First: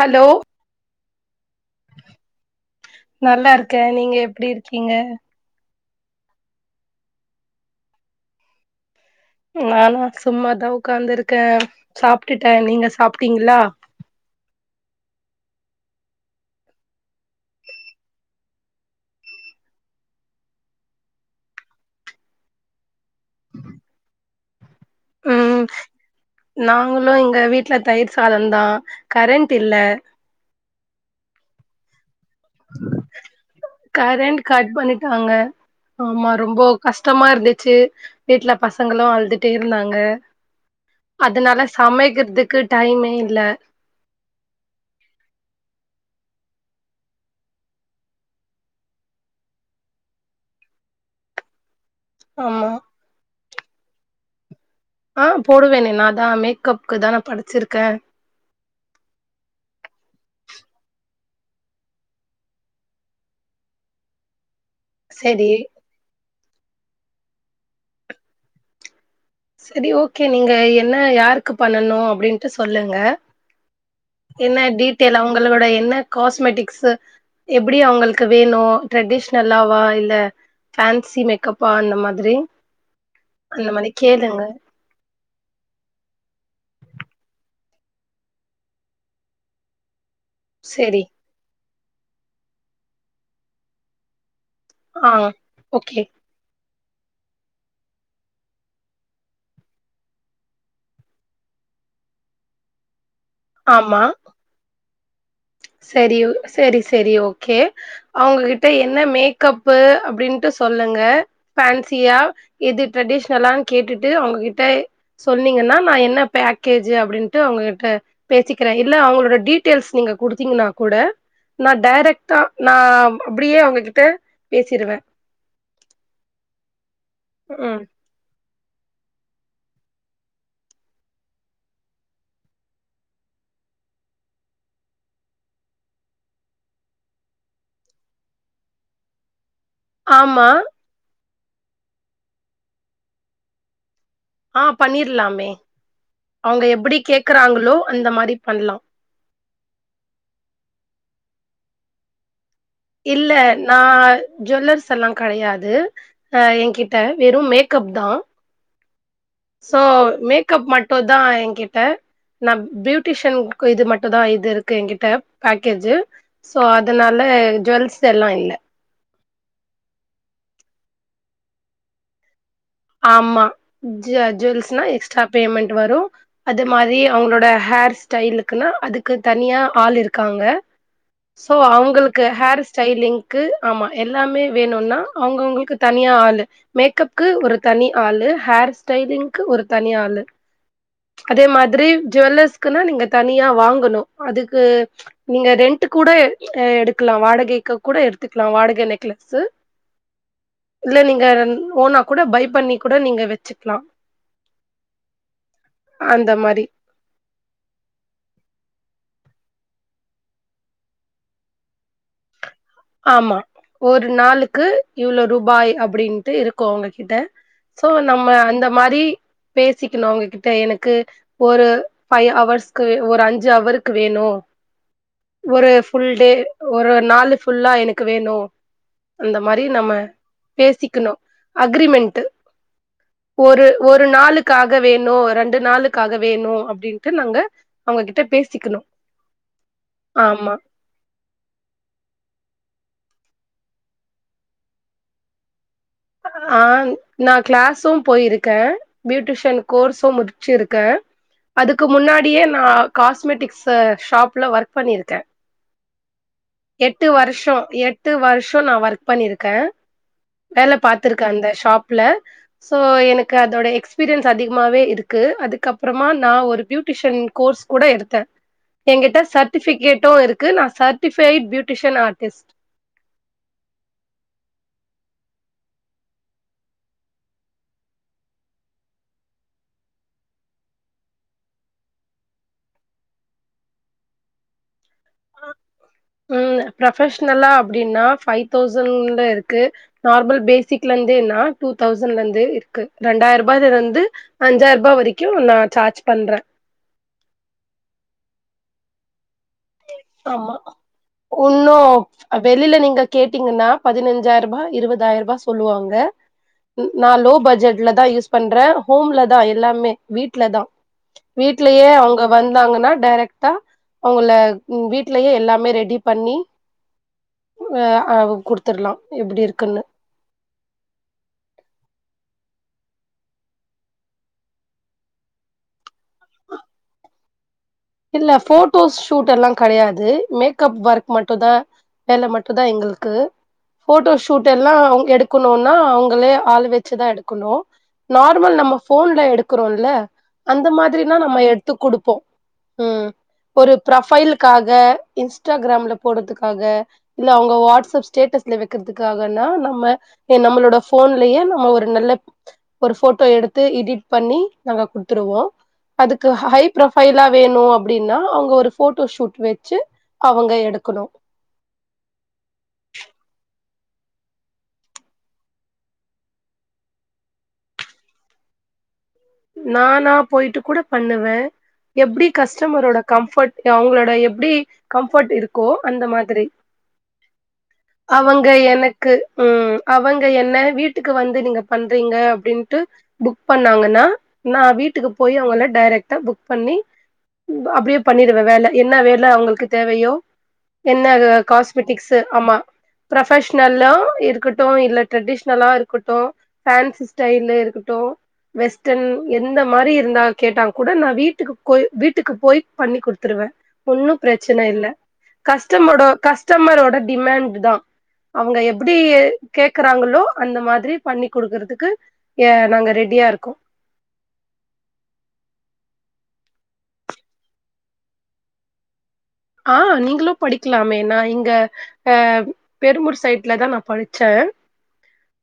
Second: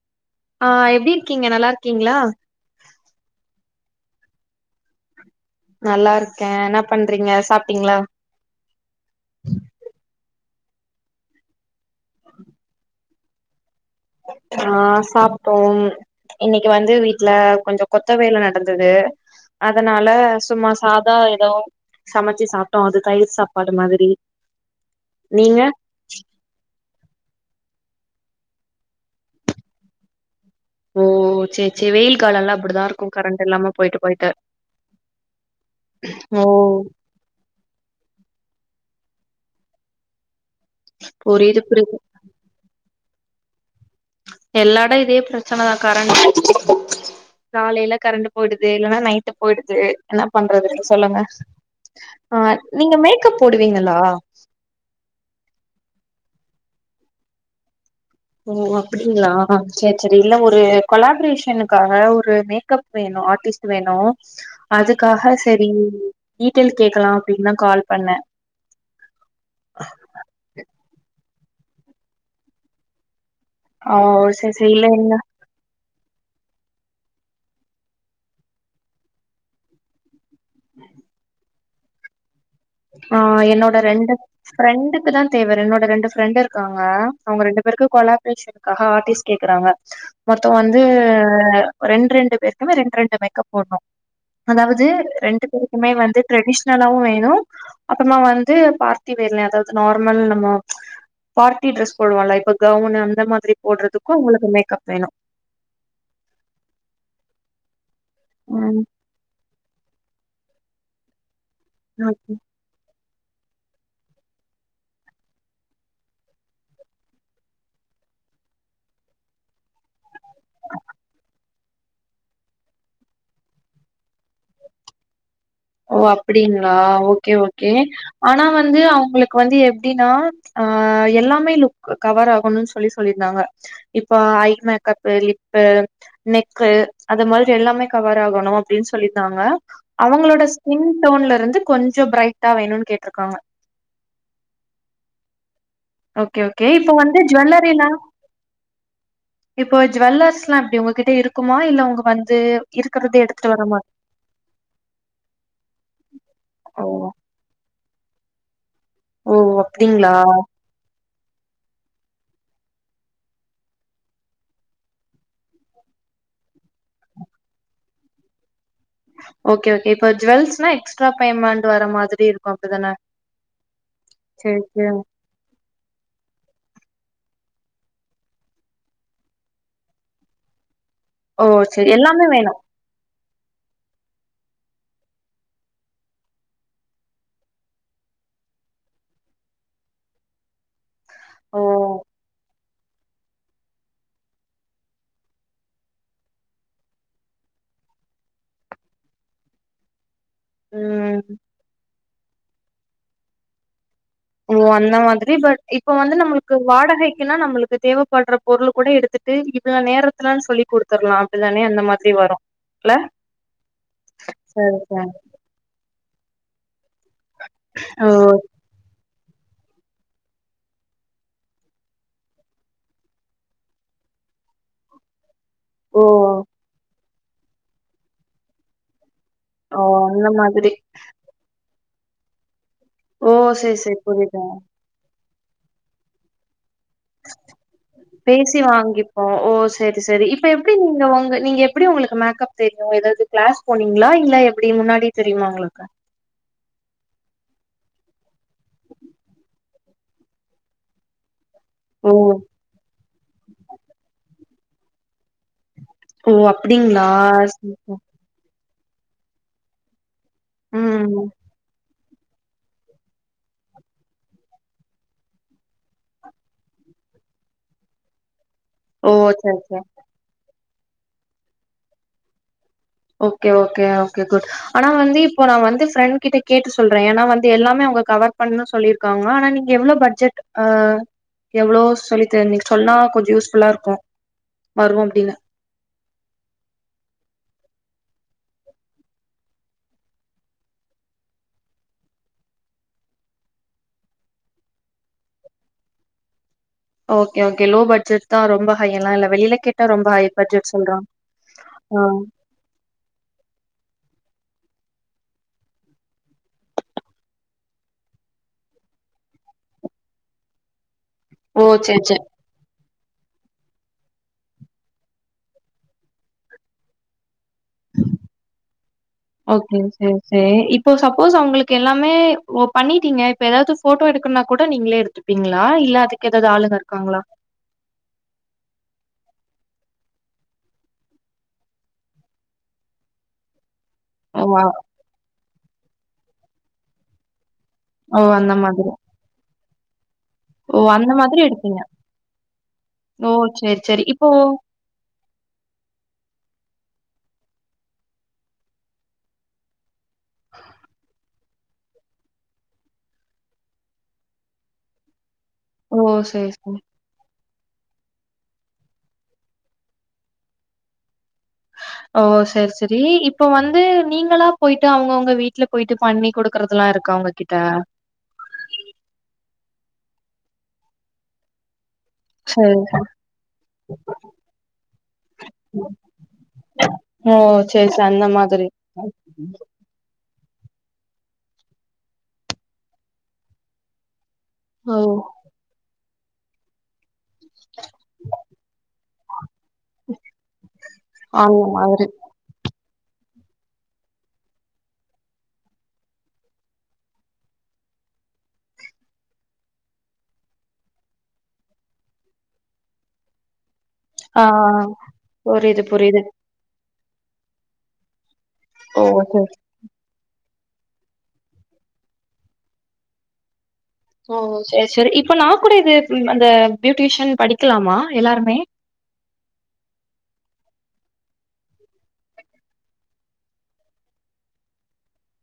Hello ஆஹ் எப்டி இருக்கீங்க நல்லாருக்கீங்ளா க்க நீங்க எப்டி இருக்கீங்க நல்லா இருக்கேன் என்னா பண்றீங்க சாப்ட்டீங்ளா வேனா சும்மாதான் உக்காந்துருக்கேன் சாப்ட்டுட்டேன் நீங்க சாப்ட்டீங்ளா ஆஹ் சாப்ட்டோம் இன்னிக்கு வந்து வீட்ல கொஞ்சோம் கொத்த வேல நடந்துது அதனால சும்மா சாதம் ஏதோ சமைச்சு சாப்ட்டோம் அது தயிர் சாப்பாடு மாதிரி நீங்க ங்களும் இங்க வீட்ல தயிர் சாதம் தான் கரண்ட் இல்ல ஓ சேர்சேரி வெயில் காலல்லா அப்டிதா இருக்கு கரண்ட் இல்லாம போயிட்டு போயிட்டு கரண்ட் கட் பண்ணிட்டாங்க ஆமா ஓ ரொம்போ கஷ்டமா இருந்துச்சு வீட்ல பசங் பசங்களூம் அழுதுட்டே இருந்தாங்க புரியுது அதுனால புரியுது சமைக்கிறதுக்கு டைமே இல்ல இல்ல எல்லாடம் இதே பிரச்சனதான் கரண்ட் [inaudible] காலைல கரண்ட் போய்டுது இல்லன்னா நைட்டு போய்டுது என்ன பண்றது சொல்லுங்க ஆஹ் ஆமா நீங்க மேக்கப் போடுவீங்களா ஆஹ் போடுவேனெ நான் தான் மேக்கப்கு தான் நான் படிச்சிருக்கேன் ஓ அப்படிங்களா செரி செரி இல்ல ஒரு கொலாபரேஷனுக்காக ஒரு மேக்கப் வேணும் ஆர்ட்டிஸ்ட் வேணும் அதுக்காக செரி டீடெயில் கேக்கலாம் அப்படின்னு தான் கால் பண்ணன் செரி ஓகே நீங்க என்ன யாரு க்கு பண்ணணும் அப்படின்ட்டு சொல்லுங்க ஆ செரி என்ன செரி இல்ல இல்ல டீட்டெயல் அவங்களோட என்ன காஸ்மெட்டிக்ஸ் எப்படி அவங்களுக்கு வேணும் ட்ரெடிஷ்னலாவா இல்ல ஃபன்சி மேக்கப்பா அந்த மாதிரி ஆஹ் அந்த என்னோட ர மாரி கேளுங்க ஃப்ரெண்டுக்கு தான் தேவ என்னோட ரெண்டு ஃப்ரெண்ட் இருக்காங்க அவங்க ரெண்டு பேருக்கும் கொலாப்ரேஷனுக்காக ஆர்டிஸ்ட் கேக்குறாங்க மொத்தம் வந்து செரி ஒரு ரெண்டு ரெண்டு பேருக்குமே ரெண்டு ரெண்டு மேக்கப் போடணும் அதாவது ஆ ரெண்டு பேருக்குமே ஓகே வந்து ட்ரெடிஷன் நல்லாவும் வேணும் அப்புறமா வந்து பார்ட்டி வேர்ல அதாவது நார்மல் நம்ம பார்ட்டி ட்ரெஸ் போடுவம்ல இப்ப கவுன் அந் ந்த மாதிரி ஆமா போடுறதுக்கும் உங்களுக்கு மேக்கப் வேணும் சரி சரி சரி ஓகே அவங்ககிட்ட ம். என்ன மேக்கப் ப்பு அப்படின்னுட்டு சொல்லுங்க ஃபேன்சியா ஓகே. எதிர் ட்ரெடிஷ்னலான்னு கேட்டுட்டு அவங்ககிட்ட சொன்னீங்கன்னா நா என்ன பேக்கேஜு அப்படின்ட்டு அவங்ககிட்ட பேசிக்கிறேன் இல்ல அவங்களோட டீட்டெயில்ஸ் நீங்க குடுத்தீங்கன்னா கூட நா டேடைரக்டா நா அப்டியே அவங்ககிட்ட பேசிருவே ஓ அப்ப்டங்களா ஓகே ஓகே ம் ஆனா வ வந்து அவங்களுக்கு வந்து எப்படின்னா அ எல்லாமே லுக் கவர் ஆகணும்னு சொல்லி சொல்லியிருந்தாங்க இப்ப ஐ மேக்கப் லிப்பு நெக்கு அது மாதிரி எல்லாமே கவர் ஆகணும் அப்படின்னு சொல்லியிருந்தாங்க ஆமா டவுன்ல இருந்து கொஞ்சம் பிரைட்டா வேணும்னு கேட்ருக்காங்க ஆ பண்ணிரலாமே ஓகே, அவங்க ஓகே. இப்ப எப்டி வந்து கேக்குறாங்களோ ஜுவல்லரிலாம் அந்த மாரி பண்ணலாம் இப்போ ஜுவல்லர்ஸ்லா எப்டி உங்ககிட்ட இருக்குமா இல்ல அவங்க வந்து இருக்கிறதே இல்ல எடுத்துட்டு வர நா மாட் ஜுவல்லர்ஸ் எல்லாம் கடையாது அ ஓ! என்கிட்ட வெறும் மேக் கப்தா ஓ சோ அப்டிங்களா? மேக்கப் மட்டோத் தா என்கிட்ட நா பியூட்டிஷன் இது மட்டுதா இது இருக்கு என்கிட்ட பேக்கேஜு சோ அதுனால ஜுவல்ஸ்லாம் இல்ல ஓகே ஓகே இப்ப ஜுவல்ஸ்னா எக்ஸ்ட்ரா பேமண்ட் வர மாதிரி இருக் ஆமா ஜ சரி, ஜீவல்ஸ்னா சரி. எக்ஸ்ட்ரா பேமண்ட் வரும் அது மாரி அவங்களோட ஹேர் ஸ்டைலுக்குனா அதுக்கு தனியா ஆள் இருக்காங்க ஓ! சோ சரி. அவங்களுக்கு எல்லாமே வேணும். ஹேர் ஸ்டைலிங் க்கு ஆமா எல்லாமே வேணும்னா அவங்கவுங்களுக்கு தனியா ஆளு மேக்கப்க்கு ஒரு தனி ஆளு ஹேர் ஸ்டைலிங்கு ஒரு தனி ஆளு அதே ஓ! மாதிரி ஜுவல்லர்ஸ் க்குனா நீங்க தனியா வாங்கணும் அதுக்கு நீங்க ரெண்ட் கூட எடுக்கலாம் வாடகைக்கு கூட எடுத்துக்கலாம் வாடகை நெக்லசு இல்ல ம். நீங்க ரு ஓனா கூட பைப் பண்ணி கூட நீங்க வச்சுக்லாம் ஓ அந்த மாதிரி பட் இப்ப வந்து அந்த நம்மளுக்கு மாரி வாடகைக்குனா நம்மளுக்கு தேவைப்படுற பொருள் கூட எடுத் த்துட்டு இவ்ளோ நேரத்துலனு சொல்லி கொடுத்தர்லாம் அப்டிதானே அந்த மாதிரி வரும் இல்ல? ஆமா ஒரு நாளுக்கு சரி, சரி. இவ்ளோ ரூபாய் அப் அப்படின்ட்டு இருக்கும் அவங்கிட் கிட்ட சோ ஓ! நம்ம அந்த மாரி பேசிக்கணும் உங்ககிட்ட எனக்கு ஒரு ஃபைவ் ஹவர்ஸ் ஒரு அஞ்சு அவருக்கு வேணும் ஒரு ஓ! ஃபுல் டே ஒரு நாலு ஃபுல்லா எனக்கு வேணு அந்த மாரி ஓ! நம்ம அந்த மாதிரி. பேசிக்கணும் அக்ரிமெண்ட் ட்டு ஓ! ஒரு சரி, சரி. ஒரு புரியுது. நாளுக்காக வேணும் ரெண்டு நாளுக்காக வேணு அப் பேசி வாங்கிப்போம் ஓ செரி செரி இப்ப ஆமா எப்டி நீங்க உங்க நீங்க எப்டி உங்களுக்கு மேக் தெரியும் ஏதாவது கிளாஸ் போனீங்களா இல்ல எப்டி முன்னாடி தெரியுமா உங்களுக்கு ஆஹ் நான் கிளாசும் போயிருககேன் பியூட்டிஷன் கோர்ஸும் முடிச்சிருக்கேன் அதுக்கு ஓ முன்னாடியே நா காஸ்மெட்டிக்ஸ் ஷாப்ல ஒர்க் பண்ணிருக்கேன் ஓ அப்டிங்களா நான் ஒர்க் பண்ணிருக்கேன் வேல பாத்திருக்கே ம் அந்த ஷாப் ல சோ எனக்கு அதோட எக்ஸ்பீரியன்ஸ் அதிகமாவே இருக்கு அதுக்கப்பறமா நா ஒரு பியூட்டிஷியன் கோர்ஸ் கூட எடுத்தேன் ஓ எங்கிட்ட செரி செரி சர்டிபிகேட்டும் இருக்கு நா சத்து ஃபயிட் பியூட்டிஷியன் ஆர்டிஸ்ட் ஓகே கே ஓகே குட் ஆனா வந்து இப்போ நான் வந்து ஃப்ரெண்ட் கிட்ட கேட்டு சொல்றேன் ஏன்னா வந்து எல்லாமே அவங்க கவர் பண்ணனு சொல்லியிருக்காங்க ஆனா நீங்க எவ்வளவு பட்ஜெட் ஆஹ் எவ்வளோ சொல்லி நீ சொன்னா கொஞ்சம் யூஸ்ஃபுல்லா இருக்கும் உம் ப்ரொபெஷ்னலா அப்படின்னா பைவ் தௌசண்ட்ல இருக்கு நார்மல் பேசிக்ல இருந்தேனா டூ தௌசண்ட்ல இருந்து இருக்கு ரெண்டாயிரம் ரூபாயல இருந்து அஞ்சாயிரம் ரூபாய் வரைக்கும் நான் சார்ஜ் பண்றேன் ஓகே ஓகே லோ பட்ஜெட் தான் ரொம்ப ஹை எல்லாம் இல்ல வெளியில கேட்டா ரொம்ப ஹை ஆமா பட்ஜெட் சொல்றாங்க இன்னும் ஆ வெளில நீங்க கேட்டீங்கன்னா பதினஞ்சு அஞ்சாயிர ரூபா இருபதாயிர ரூபா சொல்லுவாங்க நான் லோ பட்ஜெட்ல தான் யூஸ் பண்றேன் ஹோம்ல தான் எல்லாமே வீட்லதான் ஓ வீட்லயே செரி செரி அவங்க வந்தாங்கன்னா டைரக்ட்டா அவங்கள உ வீட்லயே எல்லாமே ரெடி பண்ணி அ அ குடுத்துர்லா எப்டி ஓகே இருக்குன்னு செரி செரி இப்போ சப்போஸ் அவங்களுக்கு எல்லாமே ஓ பண்ணிட்டீங்க இப்ப ஏதாவது போட்டோ எடுக்கனா கூட நீங்களே எடுத்துப்பீங்களா இல்ல அதுக்கு ஏதாவது ஆளுகா இருக்காங்களா இல்ல போட்டோஸ் ஷூட் எல்லாம் கெடையாது மேக்கப் ஒர்க் மட்டும் தான் வேல மட்டும் தான் எங்களுக்கு போட்டோ ஓ! ஷூட் எல்லாம் அவங்க எடுக்கணும்னு அவங்களே ஆள் வெச்சுதான் எடுக்கணும் அ ஓ அந்த நார்மல் நம்ம மாதிரி. ஃபோன்ல எடுக் இருக்கறோல்ல அந்த ஓ மாதிரினா நம்ம மாதிரி எடுத்து எடுப்பீங்க. குடுப்போ ம் ஓ ஒரு சரி, சரி. இப்போ ப்ரொபைலுக்காக இன்ஸ்டாகிராம்ல போடுறதுக்காக இல்ல அவுங்க வாட்ஸ்ப் ஸ்டேட்டஸ்ல வெக்கிறதுக்கானா நம்ம நம்மளோட போன்லயே நம்ம ஒரு நல்ல ஒரு போட்டோ எடுத்து எடிட் பண்ணி நாங்க குடுத்துருவோ ஓ அதுக்கு சரி, ஹை சரி. ப்ரொபைலா வேணு அப்படினா அவுங்க ஒரு போட்டோ ஷூட் வச்சி அவுங்க எடுக்கணு ஓ செரி செரி இப்ப வந்து நீங்களா போயிட்டு அவுங்கவுங்க வீட்டுல போயிட்டு பண்ணி குடுக்கறதுல்லா இருக்கா அவுங்க கிட்ட நானா போயிட்டு கூட பண்ணுவே எப்படி சரி. கஸ்டமரோட கம்ஃபர்ட் அவங்களோட எப்படி கம்ஃபர்ட் இருக்கோ அந்த மாதிரி ஓ சரி, சரி. அந்த அவங்க மாதிரி. எனக்கு ம் அவங்க என்ன வீட்டுக்கு வந்து நீங்க பண்றீங்க அப்டின்ட்டு புக் பண்ணாங்கன்னா நா ஓ வீட்டுக்கு போய் அவுங்கள டைரக்ட் ட புக் பண்ணி அப்படியே பண்ணிருவே வேல என்ன வேல அவுங்களுக்கு தேவையோ என்ன அந்த மாதிரி. காஸ்மெட்டிக்ஸு ஆமா ப்ரொபஷனல்லா இருக்கட்டு இல்ல ட்ரெடிஷ்னலா இருக்கட்டு ஃபேன்சி ஸ்டைல்லு இருக்கட்டு வெஸ்ட் டன் எந்த மாரி இருந்தா கேட்டா கூட நா வீட்டுக்கு போய் வீட்டுக்கு போய் பண்ணி குடுத்துருவே ஒன்னும் ஆ பிரச்சன இல்ல புரியுது, கஸ்டமடோ புரியுது. கஸ்டமரோட டிமேண்ட் தா அவுங்க எப்படி ஓ சரி. கேக்கறாங்களோ அந்த மாதிரி பண்ணி குடுக்குறதுக்கு எ நாங்க ரெடியா இருக்கோ ஓ செரி செரி இப்ப நா கூட இது அந்த பியூட்டிஷியன் படிக்கலாமா எல்லாருமே ஆ நீங்களு படிக்கலாமே நான இங்க அ பெருமூர் சைட்ல தா நா படிச்சே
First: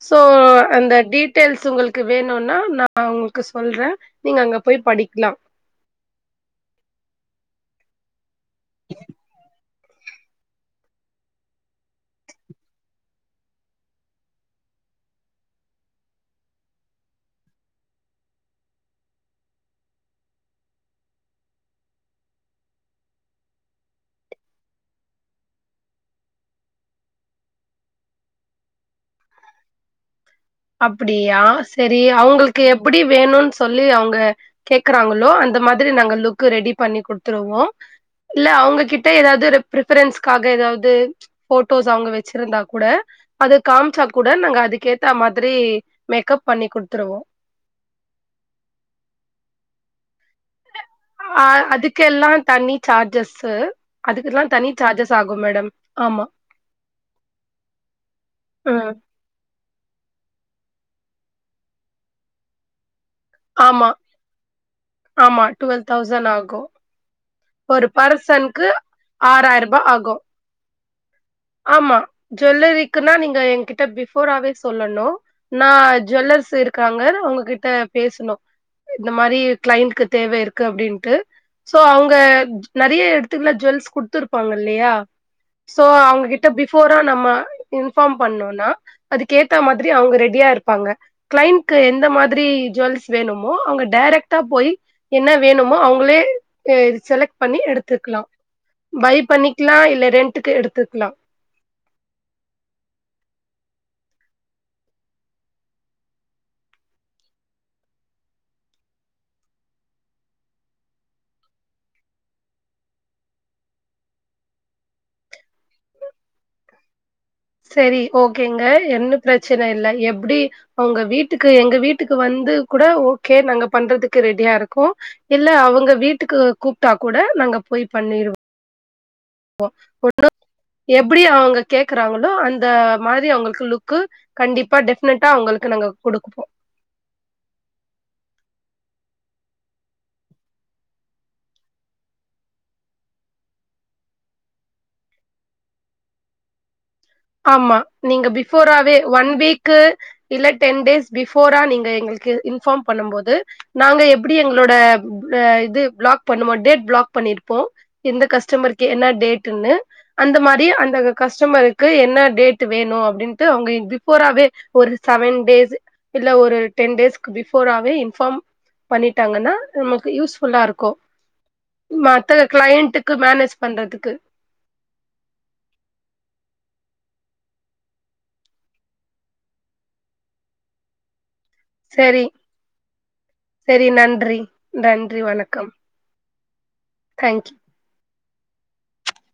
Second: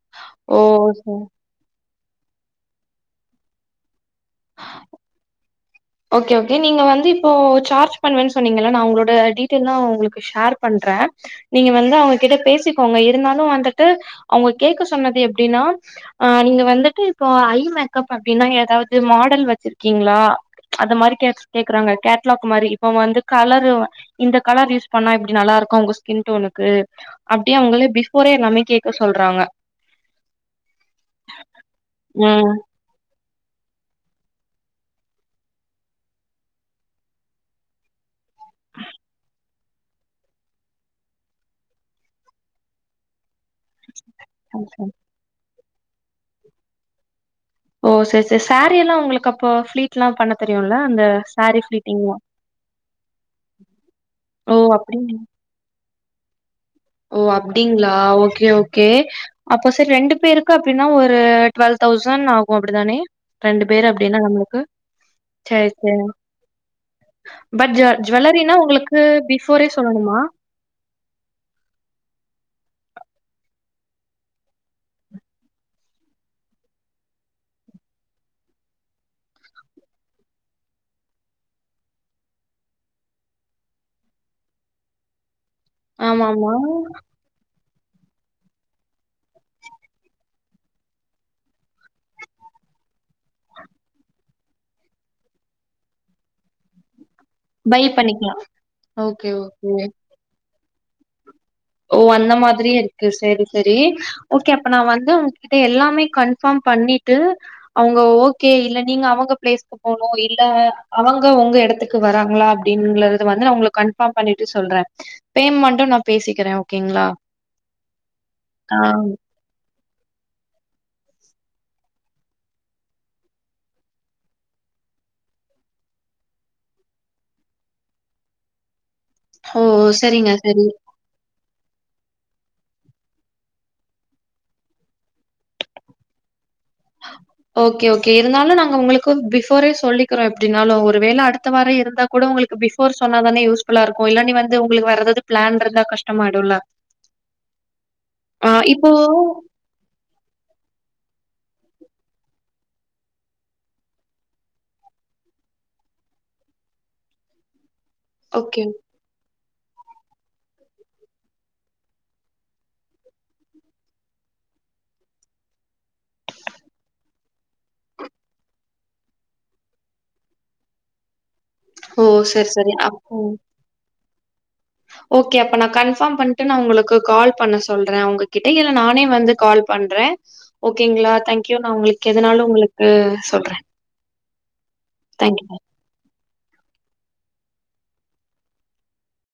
சோ ஓ அந்த சேர் டீடெயல்ஸ் உங்களுக் கு வேணுனா நா உங்களுக்கு சொல்றே நீங்க அங்க போய் படிக்கலா ஓகே ஒகே நீங்க வந்து இப்போ சார்ஜ் பண்ணுவன் சொன்னீங்க இல்ல நா உங்களோட டீட்டெயல்லா உங்களுக்கு ஷேர் பண்றே நீங்க வந்து அவுங்ககிட்ட பேசிக்கோங்க இருந்தாலு வந்துட்டு அவுங்க கேக்க சொன்னது எப்படின்னா அ நீங்க வந்துட்டு இப்போ ஐ மேக்கப் அப்படின்னா ஏதாவது மாடல் வச்சிருக்கீங்களா அந்ந மாரி கேக் கேக்குறாங்க கேட்லாக் மாரி இப்ப வந்து கலரு இந்த கலர் யூஸ் பண்ணா இப்படி நல்லா இருக்கு அவுங்க ஸ்கின் டோனுக்கு அப்டியே அவுங்கள பிஃபோரே எல்லாமே கேக்க சொல்றாங்க அப்படியா செரி ம் அவுங்களுக்கு எப்படி வேணுன் சொல்லி அவேங்க கேக்குறாங்களோ அந்த மாதிரி நாங்க லுக் ரெடி பண்ணி குடுத்துருவோ இல்ல அவங்ககிட்ட ஏதாவது பிரிபரன்ஸ்காக ஏதாவது போட்டோஸ் அவுங்க வச்சிருந்தா கூட அது காம்சா கூட நாங்க ஓகே அதுக்கேத் மாதிரி மேக்கப் பண்ணி குடுத்துருவோ ஓ செரி செரி சாரீ எல்லா உங்களுக்கு அப்போ ப்ளீட் எல்லா பண்ண தெரியுல அ அதுக்கெல்லாம் தனி சார்ஜஸு அதுக்கெல்லா ஓ தனி அப்டிங் சார்ஜஸ் ஆகு மேடம் ஆமா ஓ அப்டிங்ளா ஓகே ஓகே ம் அப்போ சரி ரெண்டு பேரு அப்படின்னா ஒரு டுவெல் தௌசண்ட் ஆகும் அப்படிதானே ரெண்டு பேர் ஆமா அப்படின்னா நம்மளுக்கு ஆமா செரி டுவெல் செரிங் தௌசண்ட் ஆகு பட் ஒரு ஜுவல்லரினா பர்சனுக்கு உங்களுக்கு ஆறாயிரம் பிஃபோரே ரூபாய் சொல்லணுமா ஆகும் ஆமா ஜுவல்லரிக்குன்னா நீங்க எங்கிட்ட பிஃபோராவே சொல்லணும் ந ஜுவல்லர்ஸ் இருக்காங்க அவங்ககிட்ட பேசணும் இந்த மாதிரி கிளைண்ட்கு தேவ இருக்கு அப்படின்ட்டு சோ அவங்க நறைய எடத்துக்குல ஜுவல்ஸ் குடுத்துருப்பாங்க இல்லையா சோ அவங் ஆமா கிட்ட ஆமா பிஃபோரா நம்ம இன்ஃபார்ம் பண்ணும்னா அதுக்கு ஏத்த மாதிரி அவங்க ரெடியா இருப்பாங்க கிளைண்ட்கு எந்த மாதிரி ஜுவல்ஸ் வேணுமோ அவங்க டைரெக்டா போய் என்ன வேணுமோ அவங்களே செலக்ட் பண்ணி பை எடுத்துக்கலாம் பண்ணிக்கலாம் பை ஓகே ஓகே பண்ணிக்கலாம் இல்ல ரெண்டக்கு எடுத்து துக்லாம் ஓ அந்த மாதிரிய இருக்கு செரி செரி ஓகே அப்ப நான் வந்து உங்ககிட்ட எல்லாமே கன்ஃபார்ம் பண்ணிட்டு அவங்க ஓகே இல்ல நீங்க அவங்க பிளேஸ்கு போனும் இல்ல அவங்க உங்க எடத்துக்கு வராங்களா அப்படிங்குறது வந்து நான் உங்களுக்கு கன்ஃபார்ம் பண்ணிட்டு சொல்றேன் பேமெண்டும் நான் பேசிக் குறேன் ஓகேங்களா செரி ஓகேங்க ஆ, என்ன பிரச்சனை இல்ல எப்படி அவங்க வீட்டுக்கு எங்க வீட்டுக்கு வந்து கூட ஓகே நாங்க பண்றதுக்கு ரெடியா இருக்கோம் இல்ல அவங்க வீட்டுக்கு கூப்பிட்டா கூட நாங்க போய் பண்ணிருவோம் ஓ சரிங்க ஒண்ணும் சரி எப்படி அவங்க கேக்குறாங்களோ அந்த மாதிரி அவங்களுக்கு லுக் கண்டிப்பா டெஃபினட்டா அவங்களுக்கு நாங்க குடுப்போம் ஓகே ஓகே இருந்தாலும் நாங்க உங்களுக்கு பிஃபோரே சொல்லிக்கிறோம் எப்படின்னாலும் ஒருவேளை அடுத்த வாரம் இருந்தா கூட உங்களுக்கு பிஃபோர் சொன்னாதானே யூஸ்ஃபுல்லா இருக்கும் இல்லான்ன வந்து உங்களுக்கு வர்றது பிளான் இருந்தா கஷ்டமாயிடும்ல ஆமா நீங்க ஆ இப்போ பிஃபோராவே ஒன் வீக்கு இல்ல டென் டேஸ் பிஃபோரா நீங்க எங்களுக்கு இன்ஃபார்ம் பண்ணும் போது நாங்க எப்படி எங்களோட இது பிளாக் பண்ணமோ டேட் பிளாக் பண்ணிருப்போம் எந்த ஓகே கஸ்டமருக்கு என்ன டேட் னு அந்த மாதிரி அந்த கஸ்டமர் கு என்ன டேட் வேணும் அப்படின்னுடு பிஃபோராவே ஒரு செவன் டேய்ஸ் இல்ல ஒரு டென் டேய்ஸ் பிபோர்வே இன்பார்ம் பண்ணிட்டாங்கன்னா நமக்கு யூஸ்ஃபுல்லா இருக்கும் ஓ மத்த சரி சரி கிளையண்ட்டுக்கு அப்போ மேனேஜ் பண்றதுக்கு ஓகே அப்ப நான் கன்ஃபார்ம் பண்டு நான் உங்களுக்கு கால் பண்ண சொல்றேன் உங்ககிட்ட இல்ல நானே வந்து கால் பண்றேன் ஓகேங்களா தேங்க் நான் உங்களுக்கு சரி, எதனாலும் உங்களுக்கு சொல்றேன் சரி நன்றி. நன்றி தேங்க் யூ. வணக்கம் தேங்